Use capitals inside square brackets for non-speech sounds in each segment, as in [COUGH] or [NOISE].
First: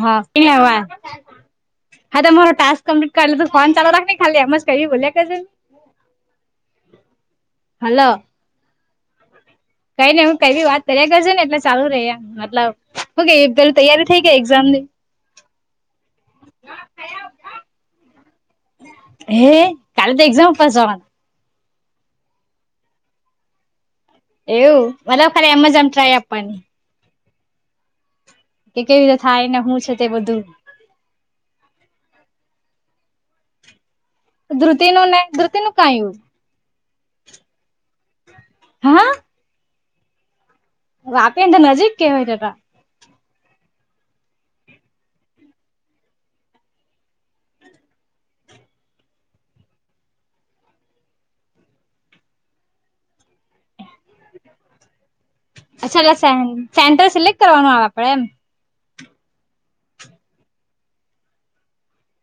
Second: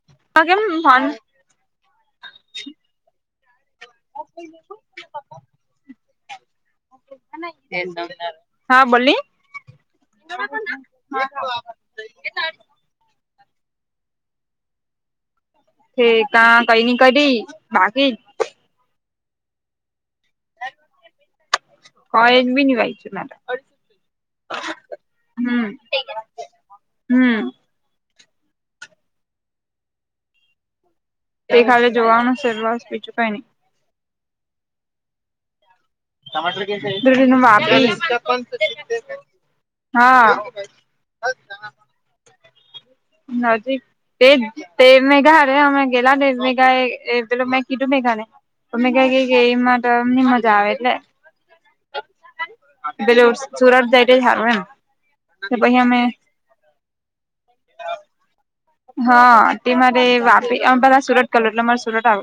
હા કે કેમ વાર ફોન હાતો મારો ટાસ્ક કમ્પ્લીટ કર લવ ટુ ફોન ચાલુ રાખની ખાલી એમજ કઈએ બોલ્યા કરજો હલો હા બોલી કઈ નઈ અવ કઈ બી વાત કર્યા કરશું ને એટલે ચાલુ રે મતલબ ઓકે પેલી તૈયારી થઈ ગયા એક્ઝામ ની હે કા કઈ ની કરી બાકી હે કાલ તો એક્ઝામ પર ઝવાનું કઈ બી નઈ રાખ્યું લા અડ એવું બનફર [INAUDIBLE] એમજ આમ ટ્રાઇ આપવાની હમ એ કેવી રીતે થાય ને તે બધું એ ખાલે જોવાનું શવાસ બીજું કઈ નહી ધ્રુતિનુંું ને ધુતીનુંું કઈ હા હા વાપી ને તો નજીક કેવાય તા નજીક તે તેર મેગા હરે્યા મે ગેલા દર મેગા એ પે મે કધું મેગાને તમે ક ક કે એમ માટે એમની મજા આવે એટલે પેલે સુરત જાયટ સારું એમ કે પછ અમે અચ્છા એટલે સેન્ટર સિલેક્ટ કરવાનું આવે આપડે એમ હા તે મારે વાપરી બધા સુરત કલું એટલે મારે સુરત આવ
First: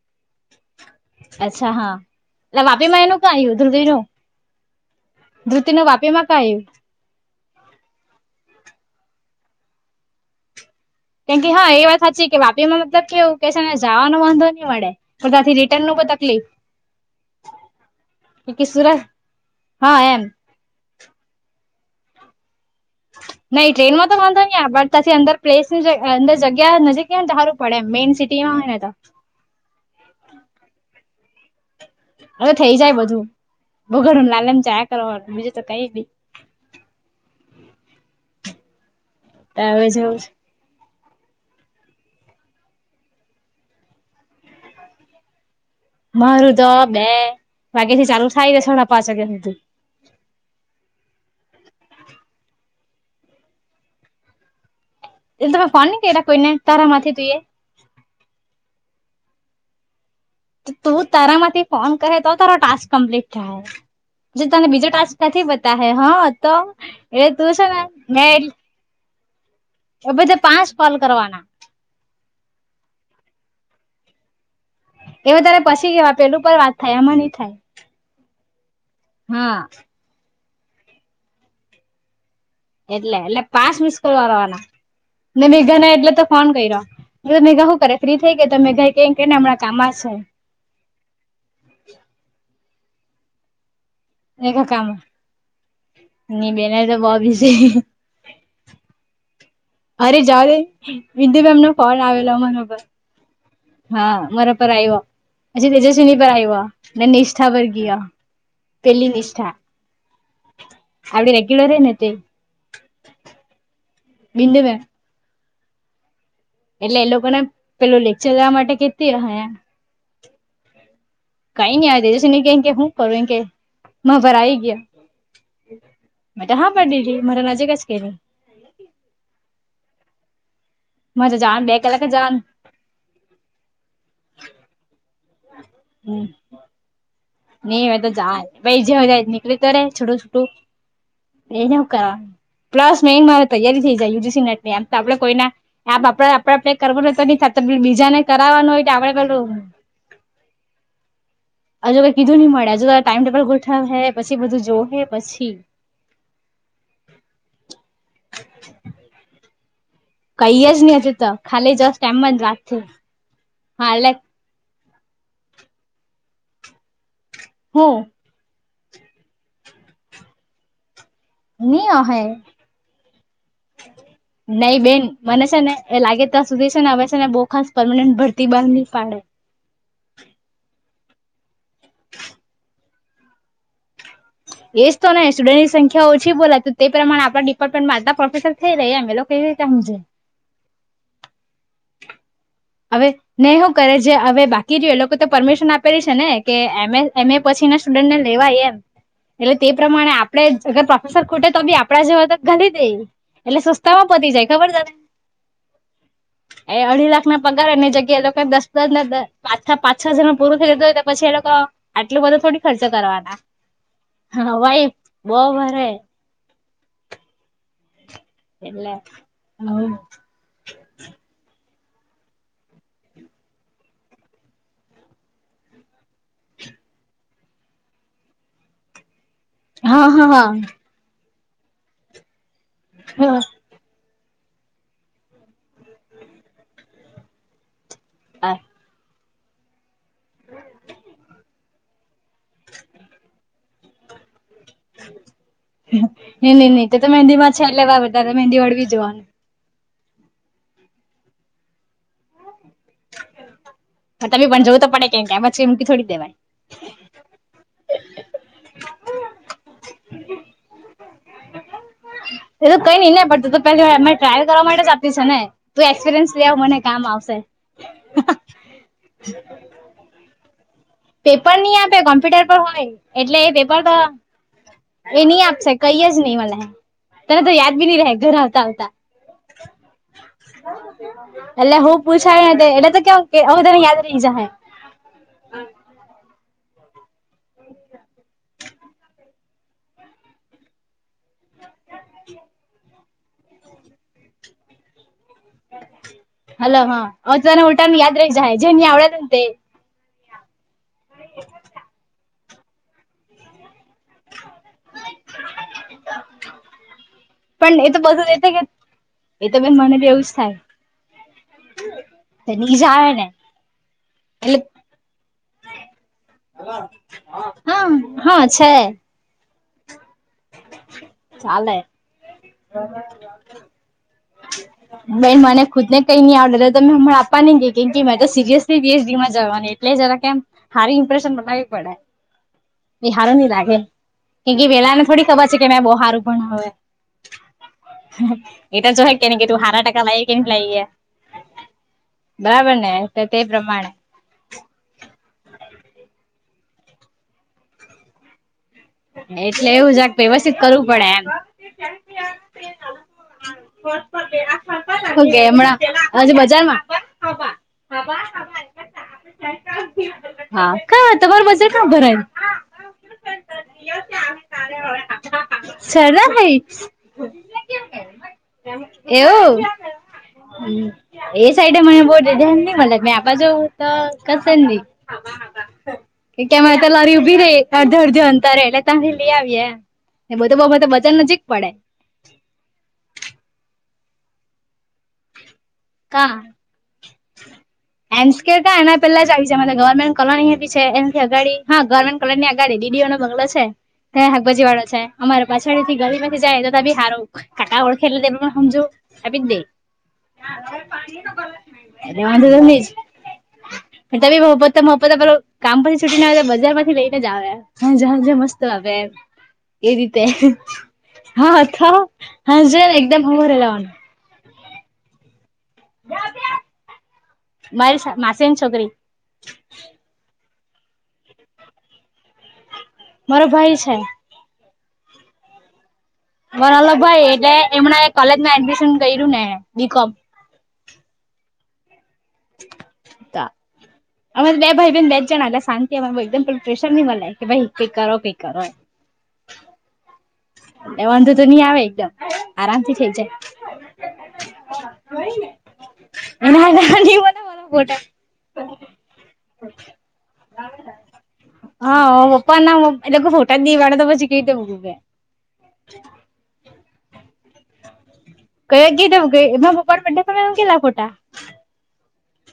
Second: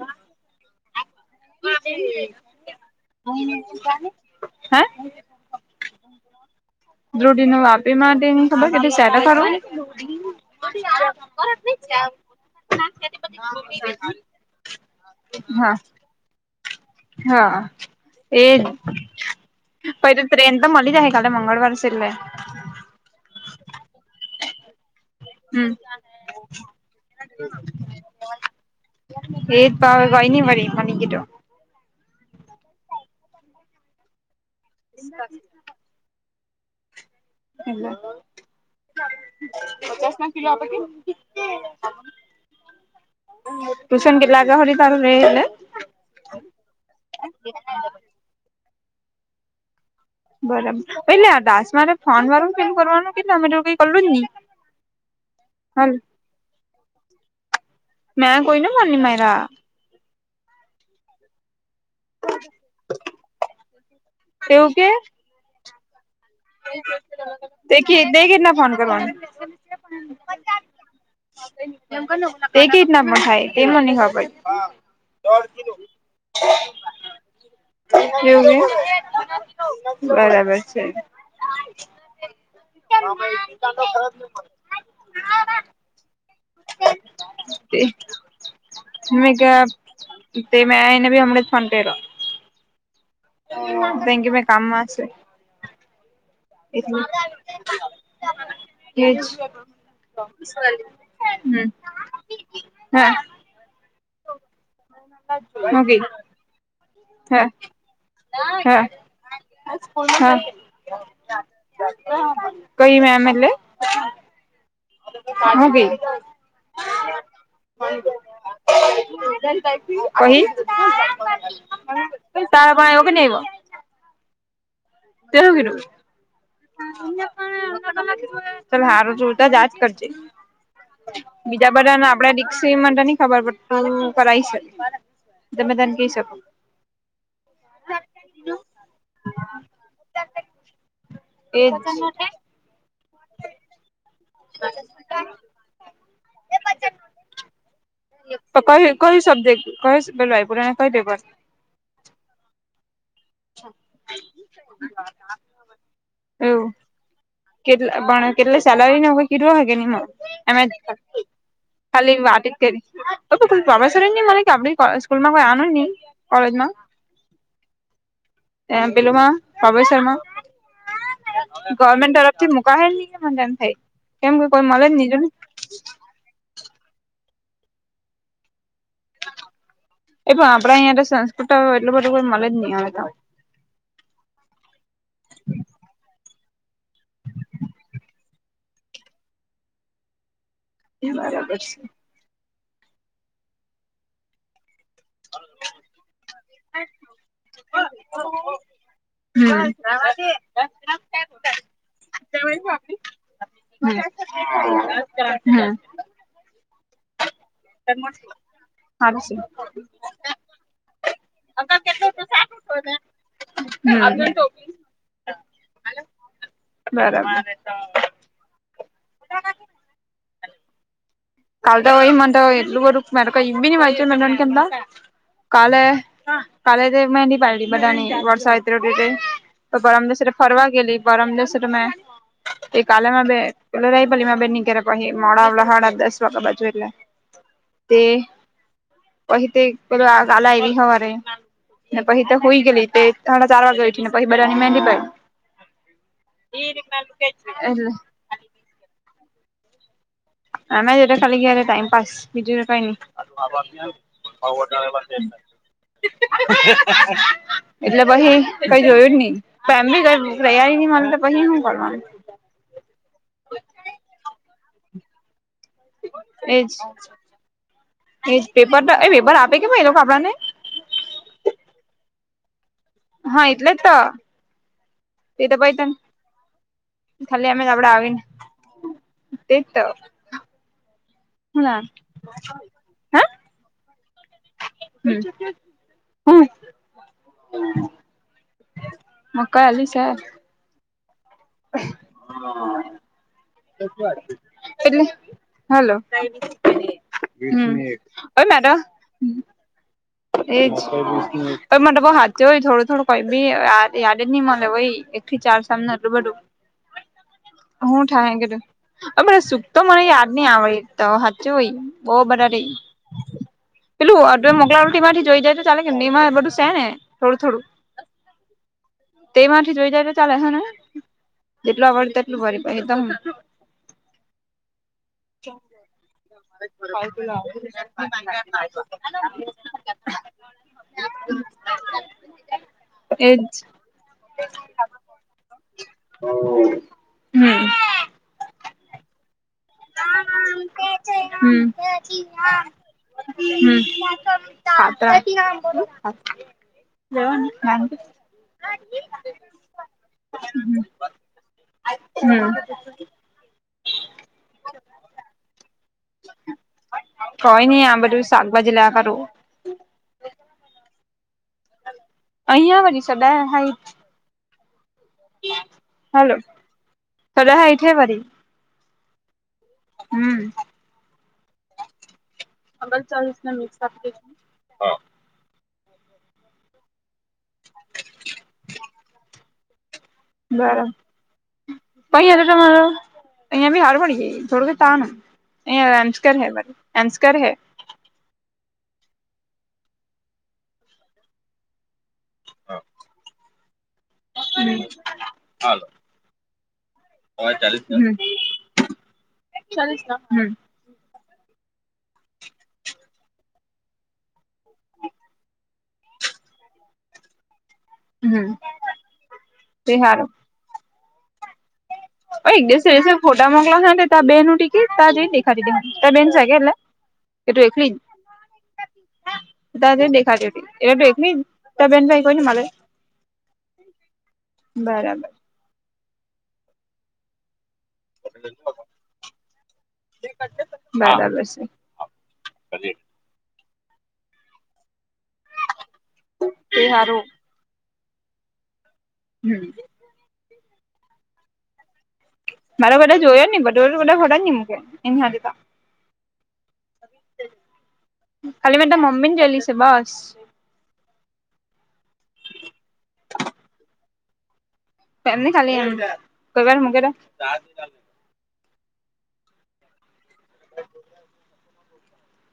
અચ્છા હા એટ વાપીમાં એનું કં ય ધુવી નું હે ધુતિતી ન વાપી માં ક આવ્યું ધ્રુઢ ન વાપી માટે ખબર કે સેટ કરો કેમ કે હા એ વાત સાચી કે વાપીમાં મતલબ કેવું કે છે ને જવાનો વાંધો નહી મળે પણ તથી હા રિટર્ન ન બ તકલીફ હા એજ કે સુરત હા એમ ટ્રેન તો મળી જાય કાલે મંગળવાર સલે નહી ટ્રેનમાં તો વાંધો નહીં પણટી અંદર હમ પ્લેસની અંદર જગ્યા નજીકને તારું પડેમ મેઈન સિટીમાં હોય ને તો એ પા ગઈ ન વારી મ ન ગટો હવે થઈ જાય બધું બગડ લાલમ ચાયા કરવા બીજું તો કઈ ની હવે ક જવું ટુશન કેટલા જાહરી તાર રહે એને મારું તો બે વાગ્યા થી ચાલુ થાય છે સાડા પાંચ વાગ્યા સુધી બરાબર એલે દાસ મારે ફોન વાર ફીલ કરવાનું કે તમે તોું કઈ કરલું જ નહી એલે તમે ફોન કર્યા કોઈને તારા માંથી જોઈએ મેં કોઈ ન બોની મા એરા તું તારા માંથી ફોન કરે તો તારો ટાસ્ક કમ્પ્લીટ થાય જે તને એવું બીજો કે ટાસ્ક નથી પતા હૈ હા તો એલે તું છે તે ને મે કેટલા [UNINTELLIGIBLE] એ બધે પાંચ કોલ કરવાના તે કેવી રીનામાં થાય તે મને ખબર એવે તારે પછી કેવા પેલું પણ વાત થાય આમાં નહી થાય એવ હ હા બરાબર છે [INAUDIBLE] એટલે એટલે પાસ મિસ કરવાવાના ને મેઘાના એટલે તો ફોન કર્યો મેઘા શું કરે ફ્રી થઈ ગ તો મેઘા કે કે ને હમં કામમાં છે તે મેં એને ભી હમણાં જ ફ પે ત કે ભ કામમાંસ ન બેના તો બ બીઝ એ જ અરે જાવ દે બિંદુ મેમ હમ નો ફોન આવેલો મારા પર હા હા મારા પર આવીવા પછી ઓકે તેજસ્વીની પરયવા અને હા નિષ્ઠા પર ગ હા પેલી નિષ્ઠા હા આપડી રેગ્યુલર હ ને તે કઈ મેમ એલ વિંદ મે હ ન બી એટલે એ લોકો ને પેલું લેક્ચર લેવા માટે કેતી હોમ તકી કહી તારા કઈ ન આ દેદી સુને પણ ગયા હું આવ્યો કે કરું નહી આવ્યો વ ભરાઈ ગયા તે ગનું મેં તો હા પાડી દીધી મારા નજીક જ કે ચ હારું જો તો જ આજ કરજે મારે તો જવાનું બીજા બે કલાક બધાને જ આપડાે જવાનું રીક્ષા શ્રીમંતની ખબર પત કરઈ સ તમે તેનકી સ નહીં મે તો જાય પછ જવ દ નહી ત છટ છોટું એજ એ પ્લસ મેન મા તૈયારી થઈ જાય યુજીસીટ ની એમ તો આપણે કોઈ આમ આપ કર્ તો ન થ બીજાને કરાવવાનું હોય આપડે પેલું કઈ વાયપુરા કઈ લેબર હજુ કઈ કીધું નહી મળે હજુ ત ટાઈમ ટેબલ ગોઠવે પછી બધું જો હ પછી હ કેટલા પણ કેટલા સેલરી ન કીધું હો કે ન એમે કઈ જ નહી હજુ તો જસ્ટ એમ ખાલી વા જ વાત થઈ કરી ઓ કોઈ ભરાસર હાલે ને મને કે આપણે સ્કૂલમાં કોઈ આનું કોલેજમાં હ એ પેલમાં પ્રભ શર્મા [INAUDIBLE] ગવર્મેન્ટ અહે તરફ થી મુકાયેલઈ મનેમ થાય કેમ કે કોઈ નહી મ બેન જો મને એ છે ને એ લાગે ત્યાં સુધી છે ને આવે છે ને બહુ ખાસ પરમનન્ટ ભરતી બહાર નહી પાડે એ પણ આપણા અહં સંસ્કૃત એટલું બધું કો મળે જ નહીં આવે એજ તો નહી સ્ટુડન્ટની સંખ્યા ઓછી બોલા તો તે પ્રમાણે આપણા ડિપાર્ટમેન્ટમાં આટલા પ્રોફેસર થ લ આમે લોકોકઈવી કાહું છેે બરાબર છે હવે નેહું કરે છે હવે બાકી રહ લોકો તો પરમિશન આપેલી છે ને કે એમ એ પછી ના સ્ટુડન્ટને લેવાય એમ હમ એટલે તે હારું પ્રમાણે આપડે અગર છે પ્રોફેસર ખૂટે તો બી આપડા જે ગણી દે એટલે સસ્તામાં પતી જાય ખબર તને એ અઢી લાખ ના પગાર એની જગ્યા એ લોકોને દસ દસ ના પા પાંચ છ હજાર ન પૂરું થઈ જતું હોય પછી એ લોકો આટલું બધું થોડી ખર્ચ કરવાના હા ભાઈ બહ ભર બરાબર એલે હ કાલદવાય મ એટલું બર મરઈ બીની વાયચ મના કેમ કાલ કાલ તો મની પાડી બધનીટિટેલ હા હા પરમલે્વર હા ફરવા ગેલી પરમલેેશ્વરમાં એક કલેમાં બે પેલો રહી ભલી માં બેન નીક પછ મોડાડા હડા દસ વાગ્યા બાજુ એટલે તે પછ તે પેલા એ ર હવા ર પછી તો હોય ગેલી થાડા ચાર વાગે પી બાની મંદી ભાઈ તા મહેંદી વળવી જોવાનું હમે જે ખાલી ગ હ ટાઈમ પા બીજું કાય હમાં તમે પણ જવું તો પડે કેમ કે પછી એમકી થોડી દેવાય એટલે પછ કઈ જોયું જ નહી ફમી તૈયારી ન મા વહી હું બ એ તો કઈ નઈ ને પણ તો પે અ ટ્રાવેલ કરવા માટે જ આપ્યું છે ને તું એક્સપિરિયન્સ લેવ એજ મને કામ આવશે કેું એ લોકો ભભડાને પેપર નહી આપે કોમ્પ્યુટર પર હોય એટલે એ પેપર તો- - એ નહી તે તો આપશે પહી કઈ તને જ નહી મને તને ખાલી તો એમ જ યાદ બી આપડે નહી રહે આવીને ઘર આવતા આવતા. તેજ તો. એટલે હું પૂછાય એટલે તો કે હું તને યાદ રહી જા હૈ. હા. મકાઈ લી છે. એટલે- - હલો હલો હા હવે હ તને ઉલટાનું યાદ રહી મેડમ- જાય જેને આવડે ને તે - એજ મ બ હા હોય થોડું થોડું કી- - યાદ જ નહી મળે હોય એક થી ચાર સાલમા એટલું બધું- - પણ એ તો બસુ જ કે- - હ સુખ તો મને યાદ નહી આવડ તો સાચું હોય બહુ બધારે. નીજ આવે ને બટું એટલે મોકલાવેલુ. માંથી જોઈ જાય તો ચાલે કે નિમા બધું છે ને થોડું થોડું- હા હા છે - તે માથી જોઈ જાય છે. ચાલે હ ને ચાલે જેટલું આવડ તેટલું ફરી પદમ- - બે મને ખુદને કઈ ન આવડર તો આપા નહી ગ કે કે મે તો સીરયસ- - દસ દીમાં જવાની- - પ્લે જરા કેમ હારી ઇમ્પ્રેશન બનાવવી પડે એ હારું એજ ની લાગે. એ વલા- - થોડી ખબર છે કે મે બહ હારું પણ હ હમ એ તો જો કે કે તું હારા- - [UNINTELLIGIBLE] બરાબર ને તો મ તે પ્રમાણે કર જવ- - એટલે એવું જાગ વ્યવસ્થિત કરવું પડે એમ- - હુ કે હમણાં- - હ બજાર માં. હા કોઈ નઈ આ બધું શાકભાજી લેવા કરું કા તમાર મજાર કયા ભરાઇ. અહીયા વરી સકાય. હલો સરર- સદા હાઈટ હે વરી - એવું? હમ. હ એ સાઈડ મને બ- - મ મેપ ઓગણચાલીસ જવ ના મિક્સ તો આપી કસ કે તો લારી- - ર અડધો અડધો અંતરરે એટલે ત્યાંથી લઈ આવીએે બધો બ મ તો બચન નજીક પડે. પહી એ તો અહીયાી હાર બડી ગઈ થોડી ત- - અ અન્સ્કર હૈ બ અંસ્કર હૈ. એન્ સ્ ક એના પેલા જ આવી છે ગવર્મેન્ટ કોલોની હતી છે એનાથી અગાડી હા ગવર્મેન્ટ- - કલર ની આ ગાડી દીડીઓો બંગલો છે ત્યાં હાકભજી વાળો છે અમારે પાછાડી થી ગાડી- - જાય એ ત ત આવીિ હારોું કાકા ઘર ખે ત હમ સમજું તભિત દે- - ચાલીસ હમ. ર વાંધ ધજ- - તમે પો પો પેલો કામ પરછથી છૂટી ના આવે તો બજાર માંથી લઈને જ આવેયા. હાજ હાજ હમ મસ્ત તે હારું [INAUDIBLE] ઓ એક હસન દસે એકદમ હમું ફોટા મગલા રહેેવાનું થ ત બેનનું ટિકી [INAUDIBLE] તા બેન છે એલા કે તું એકલી? મારી માસીની છોકરી તાર જેવી જ દેખાતી [UNINTELLIGIBLE] મારો ભાઈ છે. બરાબર. વરલ ભાઈ એટલે એમણા કોલેજમાં એડમિશન કર્યું ને બીકોમ. બરાબર શે. અમારે બે ભાઈ બેન બે જણા હતા શા એ એક્ઝામ્પલ તે પ્રેશર નની હારું મળે કે ભાઈ કઈ કરો કઈ કરો હમ એ વાંધો તો નહી આવે એકદમ આરામથી મારા થઈ બધા જાય જોયા [UNINTELLIGIBLE] [INAUDIBLE] ફોટા ખાલી મે તાર મમ્મીને જોયલી છે બસ હા પપ્પા ના એ લોકો ફોટા ની પાડે તો પછી [INAUDIBLE] [UNINTELLIGIBLE] [INAUDIBLE] મારા પપ્પા ના બર્થડે પર મૂકેલા ફોટા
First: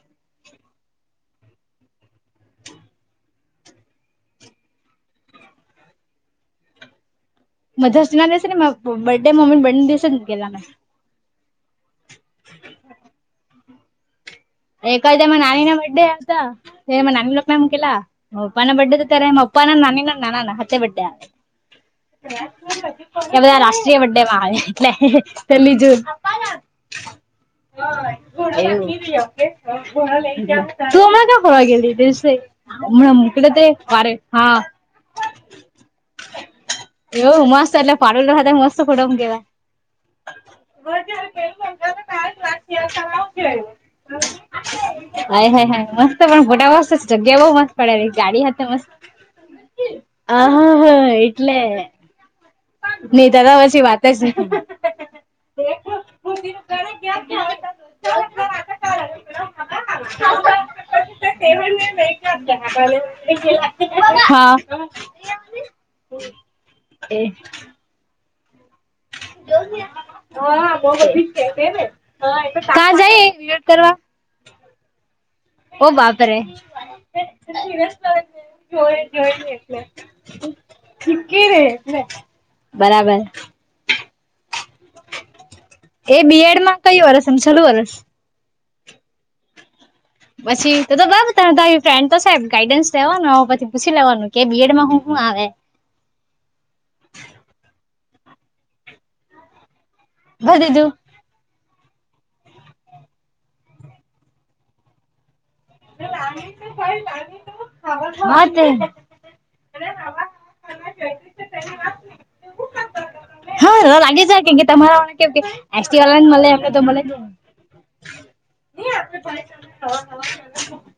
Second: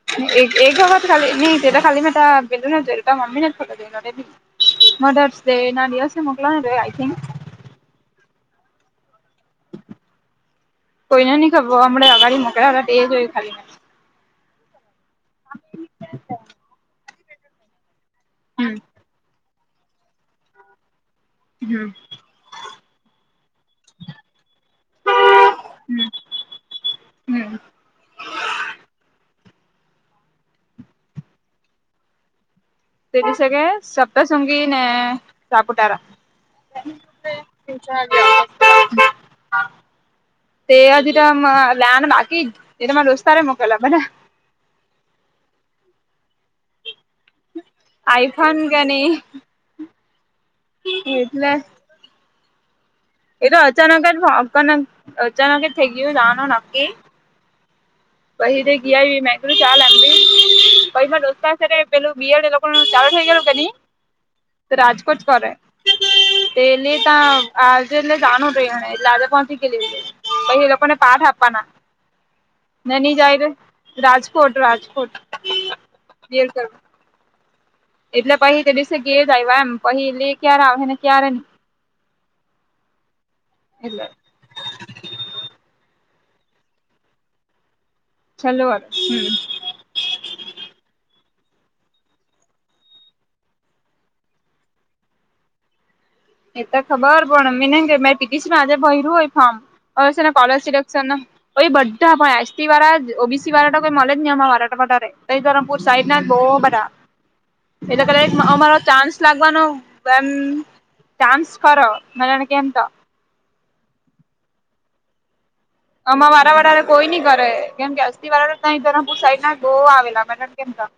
[INAUDIBLE] મધર્સ ડે ના દિવસે મૂકેલા [INAUDIBLE] મધર્સ ડે ના દિવસે નહીં બર્થ ડે ના મમ્મી ના [INAUDIBLE] કોઈને ન ખબર હમણાં અગાડી મોક્યા હતા એ જોય ખાલી [UNINTELLIGIBLE] પપા નાના હમ નાની ના [INAUDIBLE] હમ [UNINTELLIGIBLE] એ બધા રાષ્ટ્રીય બડ ડે માં આવે એટલે પેલી જૂ હમ [UNINTELLIGIBLE] [UNINTELLIGIBLE] [INAUDIBLE] કે મોકલે તે વારે હા સપ્તસૃંગી ને સાપુતારા એવ મસ્ત એટલે પાડોલો સાથે મસ્ત ફોટા મૂકેલા [UNINTELLIGIBLE] [UNINTELLIGIBLE] પડે ગાડી આઈફોન હાથે કે નહી મસ્ત આ હા હા એટલે નહી એ તો પછી વાત અચાનક જ નહી. અચાનક જ થઈ ગયું જવાનું નક્કી પછ તો [UNINTELLIGIBLE] દોસ્તા ને પેલું બિયર એ લોકો ન ચાલુ થઈ ગયલું કે [UNINTELLIGIBLE] તો રાજકોટ કરે [UNINTELLIGIBLE] એ. પછી એ લોકોને પાઠ આપવાના [UNINTELLIGIBLE] કોટ રાજકોટ ઓ બાપરે બીએડ કરવા એટલે પહી તે દિવસે ઘેર જ આવ્યા એમ પહી લે ક્યારે આવે ને ક્યારે ની [UNINTELLIGIBLE] બરાબર એટલે એ બી એડમાં કયું વર્ષ એમ છેલ્લું વર્ષ? છેલ્લું વર્ષ પછી તો તો [INAUDIBLE] ફ્રેન્ડ તો સાહેબ ગાઈડન્સ લેવાનું પછી પૂછી લેવાનું કે બીએડમા હું હું આવે? એ તો ખબર [INAUDIBLE] આજે ભયર્યું હોય ફોર્મ કોલે ભર દીધું. સિલેક્શન કોઈ બધા પણ એસ ટી વાળા ઓ બી સી વાળા તો કોઈ મોલેજ નહી અ વાળારે. ધરમપુર સાઈડ ના જ બહુ બધા એટલે કદ હા તે. અમારો ચાન્સ લાગવાનો ચાન્સ ખરો મેં તને કેમ તો હા લાગી જાય કે તમારા કે કે એસટી વાળાને આમાં મળે વારા એમને તો વાળારે મળે જ કોઈ નઈ ને. કરે કેમ કે એસ. ટી વાળા ધરપુર સાઈડ ના બો આવેલા કેમ આ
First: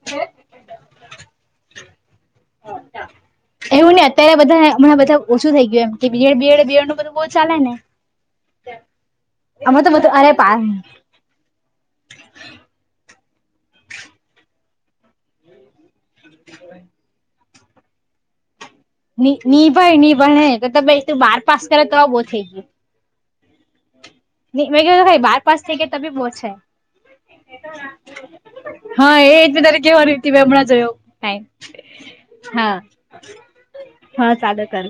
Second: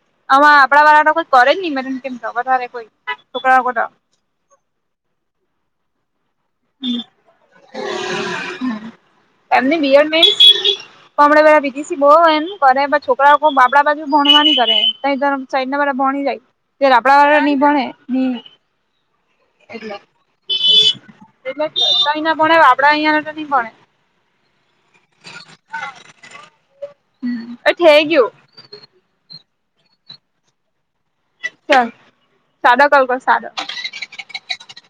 આપડા વાળા ન કોઈ કરે જ નહી મનેને કેમ તો વધારે કોઈ છોકરા લોકો એવું ને અત્યારે બધા હણાં બધા ઓછું થઈ ગયું એમ બડ બડ દેવ નું તો બધું બહું ચાલે ને અમે તો બધું અરે પ હમને પેલા પી ટી સી બહુ એમ કરે છોકરાઓ બાબડા બાજુ ભણવા ન કરે સાઈડ ના બધા ભણી જાય ત જ્યારે આપડા વાળા નઈ ભણે ની ભણે ની ભણે તો તમે તાર બાર પાસ કરે તો બહુ થઈ ગયું. છોકરા અહીં આગળ તો નહી ભણે નિકળી ગયું હોઈ બાર પાસ થાઈ ગયું તો બોવ છે. એ થઈ ગયું હા એ જ તારે હમણાં જોયો ટાઈમ ચલ હા સાદો કોલ કર સાદો. હા સાદો કરું